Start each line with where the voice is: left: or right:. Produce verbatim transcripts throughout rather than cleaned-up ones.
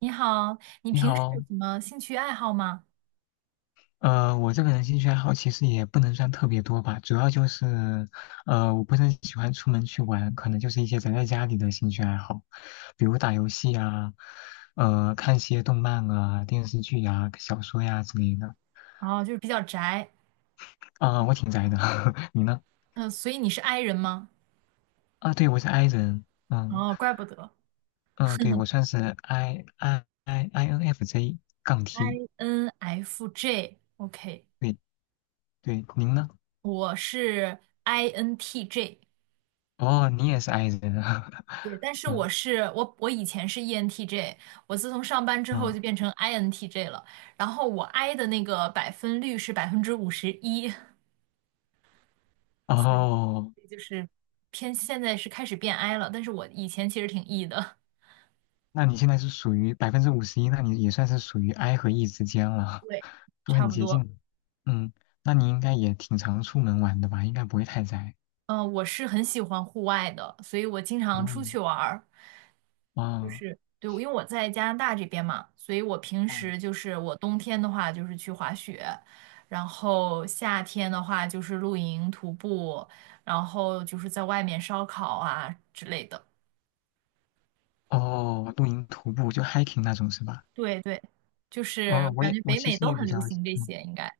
right: 你好，你
left: 你
right: 平时有
left: 好，
right: 什么兴趣爱好吗？
left: 呃，我这个人兴趣爱好其实也不能算特别多吧，主要就是，呃，我不是很喜欢出门去玩，可能就是一些宅在家里的兴趣爱好，比如打游戏啊，呃，看些动漫啊、电视剧呀、小说呀、之类的。
right: 哦，就是比较宅。
left: 啊、我挺宅的，你呢？
right: 嗯、所以你是 i 人吗？
left: 啊，对，我是 I 人。嗯
right: 哦，怪不得
left: 嗯、呃对，我算是 I I I INFJ 杠 T，
right: ，I N F J，OK，
left: 对对，您呢？
right: 我是 INTJ。
left: 哦，你也是 I 人啊，
right: 对，但 是我
left: 嗯
right: 是我我以前是 E N T J。我自从上班之后
left: 嗯，
right: 就变成 I N T J 了，然后我 I 的那个百分率是百分之五十一。所以
left: 哦。
right: 所以就是偏现在是开始变 I 了，但是我以前其实挺 E 的。
left: 那你现在是属于百分之五十一，那你也算是属于 I 和 E 之间了，
right: 对，
left: 都
right: 差
left: 很
right: 不
left: 接
right: 多。
left: 近。嗯，那你应该也挺常出门玩的吧？应该不会太宅。
right: 嗯、呃我是很喜欢户外的，所以我经常
left: 哦，
right: 出去玩儿。就
left: 哦
right: 是对，因为我在加拿大这边嘛，所以我平
left: 嗯，
right: 时就是我冬天的话就是去滑雪，然后夏天的话就是露营、徒步，然后就是在外面烧烤啊之类的。
left: 哦，露营、徒步就 hiking 那种是吧？
right: 对对，就是
left: 哦，我
right: 感
left: 也
right: 觉
left: 我
right: 北
left: 其
right: 美
left: 实
right: 都
left: 也
right: 很
left: 比
right: 流
left: 较，
right: 行这
left: 嗯，
right: 些，应该。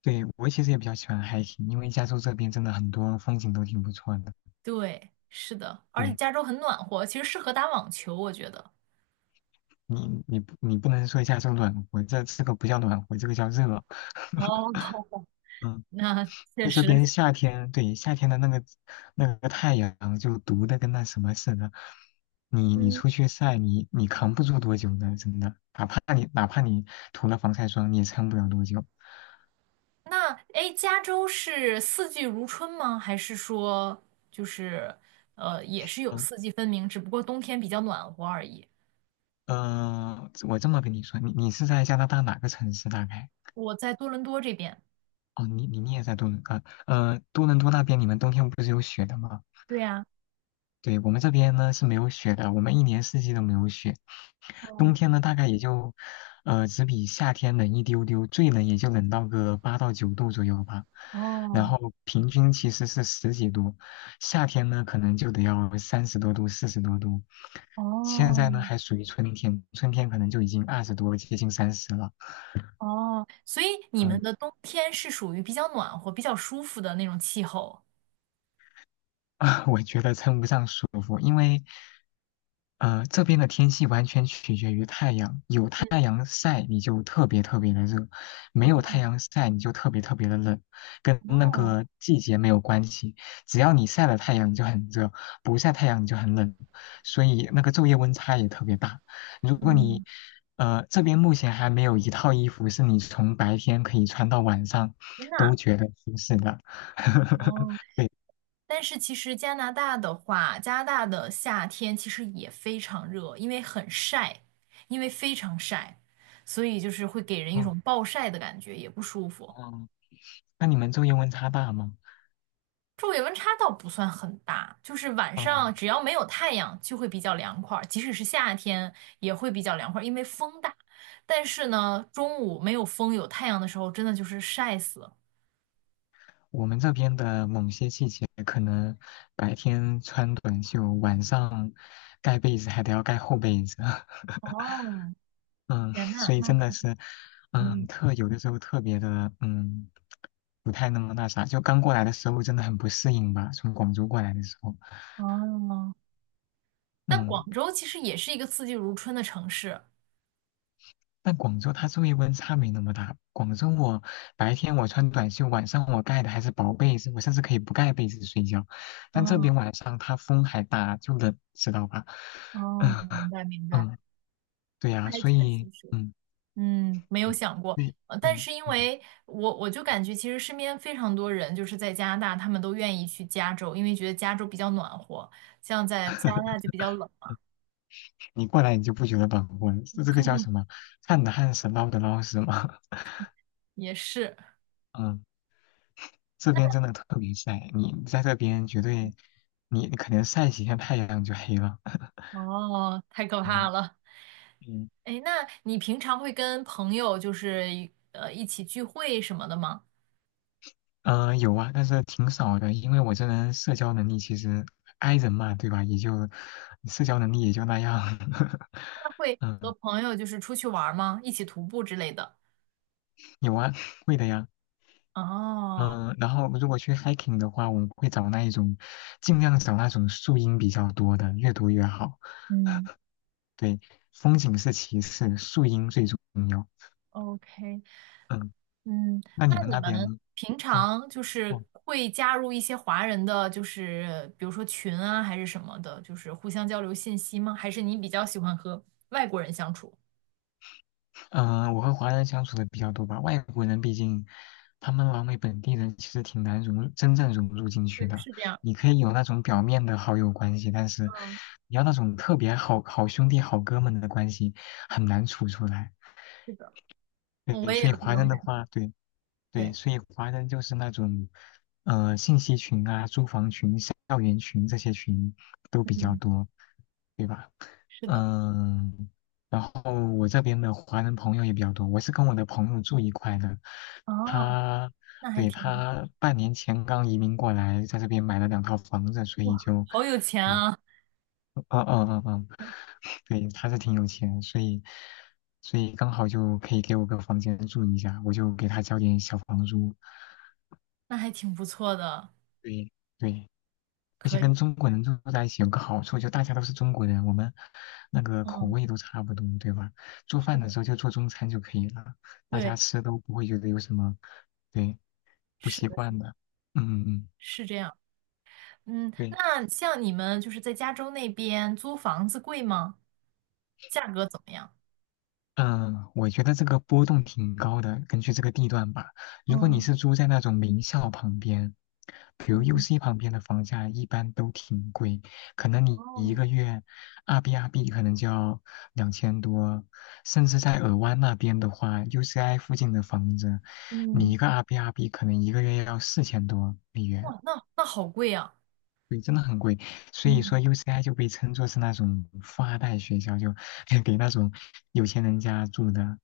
left: 对，我其实也比较喜欢 hiking，因为加州这边真的很多风景都挺不错的。
right: 对，是的，而且
left: 对
right: 加州很暖和，其实适合打网球，我觉得。
left: 你，你不你不能说加州暖和，这这个不叫暖和，这个叫热。
right: 哦，
left: 嗯
right: 那确
left: 就这边
right: 实。
left: 夏天，对，夏天的那个那个太阳就毒的跟那什么似的，你你
right: 嗯。
left: 出去晒，你你扛不住多久的，真的，哪怕你哪怕你涂了防晒霜，你也撑不了多久。
right: 那哎，诶加州是四季如春吗？还是说就是呃，也是有
left: 嗯
right: 四季分明，只不过冬天比较暖和而已？
left: 呃，我这么跟你说，你你是在加拿大哪个城市大概？
right: 我在多伦多这边。
left: 哦，你你你也在多伦啊？呃，多伦多那边你们冬天不是有雪的吗？
right: 对呀。
left: 对，我们这边呢是没有雪的，我们一年四季都没有雪。
right: 哦
left: 冬天呢，大概也就，呃，只比夏天冷一丢丢，最冷也就冷到个八到九度左右吧。然
right: 哦
left: 后平均其实是十几度，夏天呢可能就得要三十多度、四十多度。现
right: 哦
left: 在呢还属于春天，春天可能就已经二十多，接近三十了。
right: 哦，所以你们
left: 嗯
right: 的冬天是属于比较暖和、比较舒服的那种气候。
left: 啊，我觉得称不上舒服，因为呃这边的天气完全取决于太阳，有太
right: 嗯，
left: 阳晒你就特别特别的热，没有太
right: 哦，
left: 阳晒你就特别特别的冷，跟那
right: 哦，
left: 个季节没有关系。只要你晒了太阳你就很热，不晒太阳你就很冷，所以那个昼夜温差也特别大。如果你
right: 嗯，
left: 呃这边目前还没有一套衣服是你从白天可以穿到晚上
right: 真的
left: 都
right: 啊？
left: 觉得舒适的。
right: 哦，但是其实加拿大的话，加拿大的夏天其实也非常热，因为很晒，因为非常晒，所以就是会给人一
left: 嗯
right: 种暴晒的感觉，也不舒服。
left: 嗯，那你们昼夜温差大吗？
right: 昼夜温差倒不算很大，就是晚
left: 啊、
right: 上只要没有太阳就会比较凉快儿，即使是夏天也会比较凉快儿，因为风大。但是呢，中午没有风有太阳的时候，真的就是晒死了。
left: 我们这边的某些季节，可能白天穿短袖，晚上盖被子还得要盖厚被子。
right: 哦，
left: 嗯，
right: 天呐，
left: 所以
right: 那
left: 真的
right: 可，
left: 是，嗯，
right: 嗯，
left: 特有的时候特别的，嗯，不太那么那啥。就刚过来的时候，真的很不适应吧，从广州过来的时候，
right: 哦，但广
left: 嗯。
right: 州其实也是一个四季如春的城市。
left: 但广州它昼夜温差没那么大。广州我白天我穿短袖，晚上我盖的还是薄被子，我甚至可以不盖被子睡觉。但这边
right: 哦
left: 晚上它风还大，就冷，知道吧？
right: 哦，
left: 嗯
right: 明白明白。
left: 嗯，对呀、
right: 还
left: 所
right: 确实
left: 以
right: 是，
left: 嗯
right: 嗯，没有
left: 对
right: 想过。
left: 对，
right: 呃，但
left: 嗯
right: 是因
left: 嗯，
right: 为我我就感觉其实身边非常多人就是在加拿大，他们都愿意去加州，因为觉得加州比较暖和，像在加拿大就比较冷，
left: 你过来你就不觉得暖和了，这这个叫什 么？旱的旱死，涝的涝死吗？
right: 也是，
left: 嗯，这边真的特别晒，你在这边绝对，你你可能晒几天太阳就黑了。
right: 哦，太可怕
left: 嗯
right: 了。
left: 嗯。
right: 哎，那你平常会跟朋友就是呃一起聚会什么的吗？
left: 嗯，有啊，但是挺少的，因为我这人社交能力其实 i 人嘛，对吧？也就社交能力也就那样。
right: 那会和
left: 嗯，
right: 朋友就是出去玩儿吗？一起徒步之类的？
left: 有啊，会的呀。
right: 哦，
left: 嗯，然后如果去 hiking 的话，我们会找那一种，尽量找那种树荫比较多的，越多越好。
right: 嗯
left: 对，风景是其次，树荫最重要。
right: ，OK，
left: 嗯，
right: 嗯，
left: 那
right: 那
left: 你们
right: 你
left: 那边
right: 们
left: 呢？
right: 平
left: 嗯。
right: 常就
left: 哦，
right: 是会加入一些华人的，就是比如说群啊，还是什么的，就是互相交流信息吗？还是你比较喜欢和外国人相处？
left: 嗯、呃我和华人相处的比较多吧，外国人毕竟他们老美本地人，其实挺难融，真正融入进
right: 对，
left: 去的。
right: 是这样。
left: 你可以有那种表面的好友关系，但是
right: 嗯，
left: 你要那种特别好好兄弟、好哥们的关系，很难处出来。
right: 是的，我
left: 对，
right: 也有
left: 所以
right: 这
left: 华
right: 种
left: 人的
right: 感觉。
left: 话，对对，
right: 对，
left: 所以华人就是那种，呃，信息群啊、租房群、校园群这些群都比较
right: 嗯，
left: 多，对吧？
right: 是的。
left: 嗯，然后我这边的华人朋友也比较多，我是跟我的朋友住一块的，
right: 哦，
left: 他，
right: 那还
left: 对，
right: 挺好。
left: 他半年前刚移民过来，在这边买了两套房子，所以
right: 哇，
left: 就。
right: 好有钱
left: 嗯。
right: 啊，
left: 啊啊啊啊！对，他是挺有钱，所以所以刚好就可以给我个房间住一下，我就给他交点小房租。
right: 那还挺不错的，
left: 对对，而且
right: 可
left: 跟
right: 以。
left: 中国人住在一起有个好处，就大家都是中国人，我们那个口
right: 嗯，
left: 味都差不多，对吧？做
right: 是
left: 饭的
right: 的，
left: 时候就做中餐就可以了，大家
right: 对，
left: 吃都不会觉得有什么对不
right: 是
left: 习
right: 的，是
left: 惯
right: 的
left: 的。嗯嗯嗯，
right: 是这样。嗯，
left: 对。
right: 那像你们就是在加州那边租房子贵吗？价格怎么样？
left: 嗯，呃我觉得这个波动挺高的，根据这个地段吧。如果你
right: 嗯
left: 是租在那种名校旁边，比如
right: 嗯
left: U C 旁边的房价一般都挺贵，可能你一个
right: 哦
left: 月二 B 二 B 可能就要两千多，甚至在尔湾那边的话，U C I 附近的房子，你
right: 嗯
left: 一个二 B 二 B 可能一个月要四千多美元。
right: 哇，那那好贵啊！
left: 对，真的很贵，所以说
right: 嗯
left: U C I 就被称作是那种富二代学校，就 给那种有钱人家住的。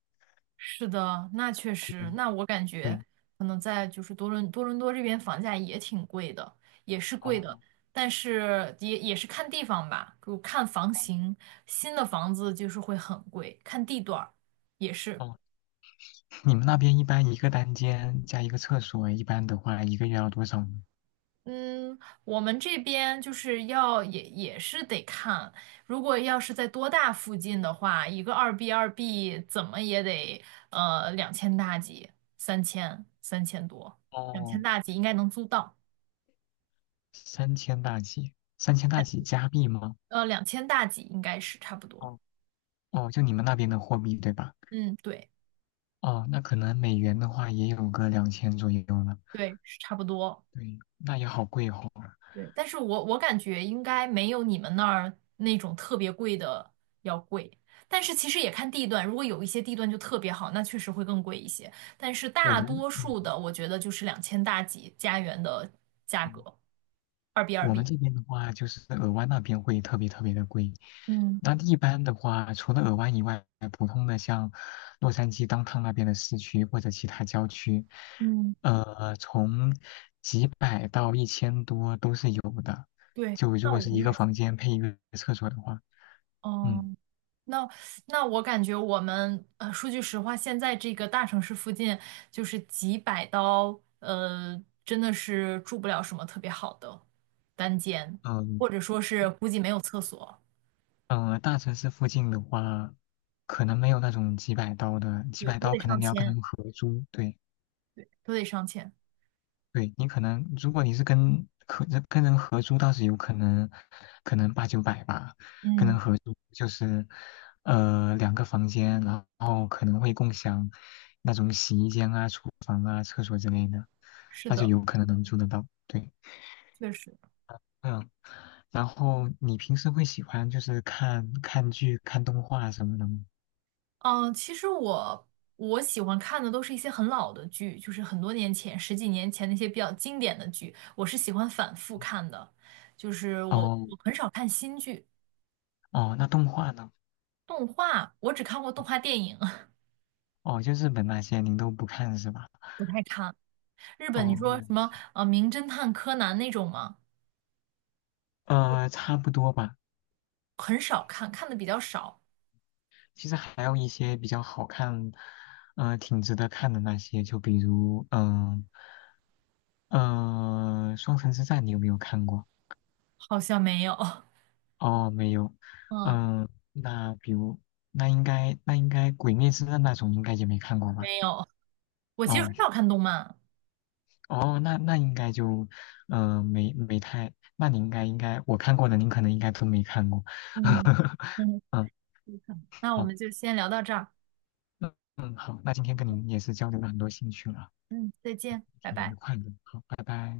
right: 是的，那确实，那我感
left: 对，
right: 觉可能在就是多伦多伦多这边房价也挺贵的，也是贵
left: 哦
right: 的，但是也也是看地方吧，就看房型，新的房子就是会很贵，看地段儿也是。
left: 哦，你们那边一般一个单间加一个厕所，一般的话一个月要多少呢？
right: 嗯，我们这边就是要也也是得看，如果要是在多大附近的话，一个二 B 二 B 怎么也得呃两千大几，三千三千多，两千
left: 哦，
right: 大几应该能租到，
left: 三千大几，三千大
right: 两
left: 几加币吗？
right: 呃两千大几应该是差不多。
left: 哦，哦，就你们那边的货币对吧？
right: 嗯，对
left: 哦，那可能美元的话也有个两千左右了。
right: 对，是差不多。
left: 对，那也好贵哦。
right: 对，但是我我感觉应该没有你们那儿那种特别贵的要贵，但是其实也看地段，如果有一些地段就特别好，那确实会更贵一些，但是
left: 我
right: 大
left: 们，
right: 多
left: 嗯。
right: 数的我觉得就是两千大几加元的价格，二 B 二
left: 我们
right: B。
left: 这边的话，就是尔湾那边会特别特别的贵。
right: 嗯
left: 那一般的话，除了尔湾以外，普通的像洛杉矶当 o 那边的市区或者其他郊区，
right: 嗯，
left: 呃，从几百到一千多都是有的。
right: 对，
left: 就如
right: 那
left: 果
right: 我
left: 是
right: 们
left: 一个
right: 也是。
left: 房间配一个厕所的话，嗯
right: 嗯。那那我感觉我们呃，说句实话，现在这个大城市附近就是几百刀，呃，真的是住不了什么特别好的单间，
left: 嗯
right: 或者说是估计没有厕所，
left: 嗯，呃大城市附近的话，可能没有那种几百刀的，几
right: 对，
left: 百
right: 都
left: 刀
right: 得
left: 可能
right: 上
left: 你要跟
right: 千，
left: 人合租，对。
right: 对，都得上千。
left: 对你可能，如果你是跟合跟人合租，倒是有可能，可能八九百吧。跟人
right: 嗯，
left: 合租就是，呃，两个房间，然后可能会共享那种洗衣间啊、厨房啊、厕所之类的，
right: 是
left: 那就
right: 的，
left: 有可能能租得到。对，
right: 确实。
left: 嗯，然后你平时会喜欢就是看看剧、看动画什么的吗？
right: 嗯，其实我我喜欢看的都是一些很老的剧，就是很多年前、十几年前那些比较经典的剧，我是喜欢反复看的，就是我
left: 哦
right: 我很少看新剧。
left: 哦，那动画呢？
right: 动画我只看过动画电影，
left: 哦，就日本那些您都不看是吧？
right: 不太看。日本你
left: 哦，
right: 说
left: 那
right: 什么呃《名侦探柯南》那种吗？
left: 呃，差不多吧。
right: 很少看，看的比较少，
left: 其实还有一些比较好看，呃，挺值得看的那些，就比如，嗯、嗯，《双城之战》，你有没有看过？
right: 好像没有。
left: 哦，没有。
right: 嗯，
left: 嗯、那比如，那应该，那应该《鬼灭之刃》那种应该也没看过吧？
right: 没有。我其实
left: 哦，
right: 很少看动漫。
left: 哦，那那应该就，嗯，没没太，那你应该应该，我看过的您可能应该都没看过。
right: 嗯 嗯，
left: 嗯，
right: 是的那我
left: 好，
right: 们就先聊到这儿。
left: 嗯，好，那今天跟您也是交流了很多兴趣了，
right: 嗯，再见，拜
left: 挺愉
right: 拜。
left: 快的。好，拜拜。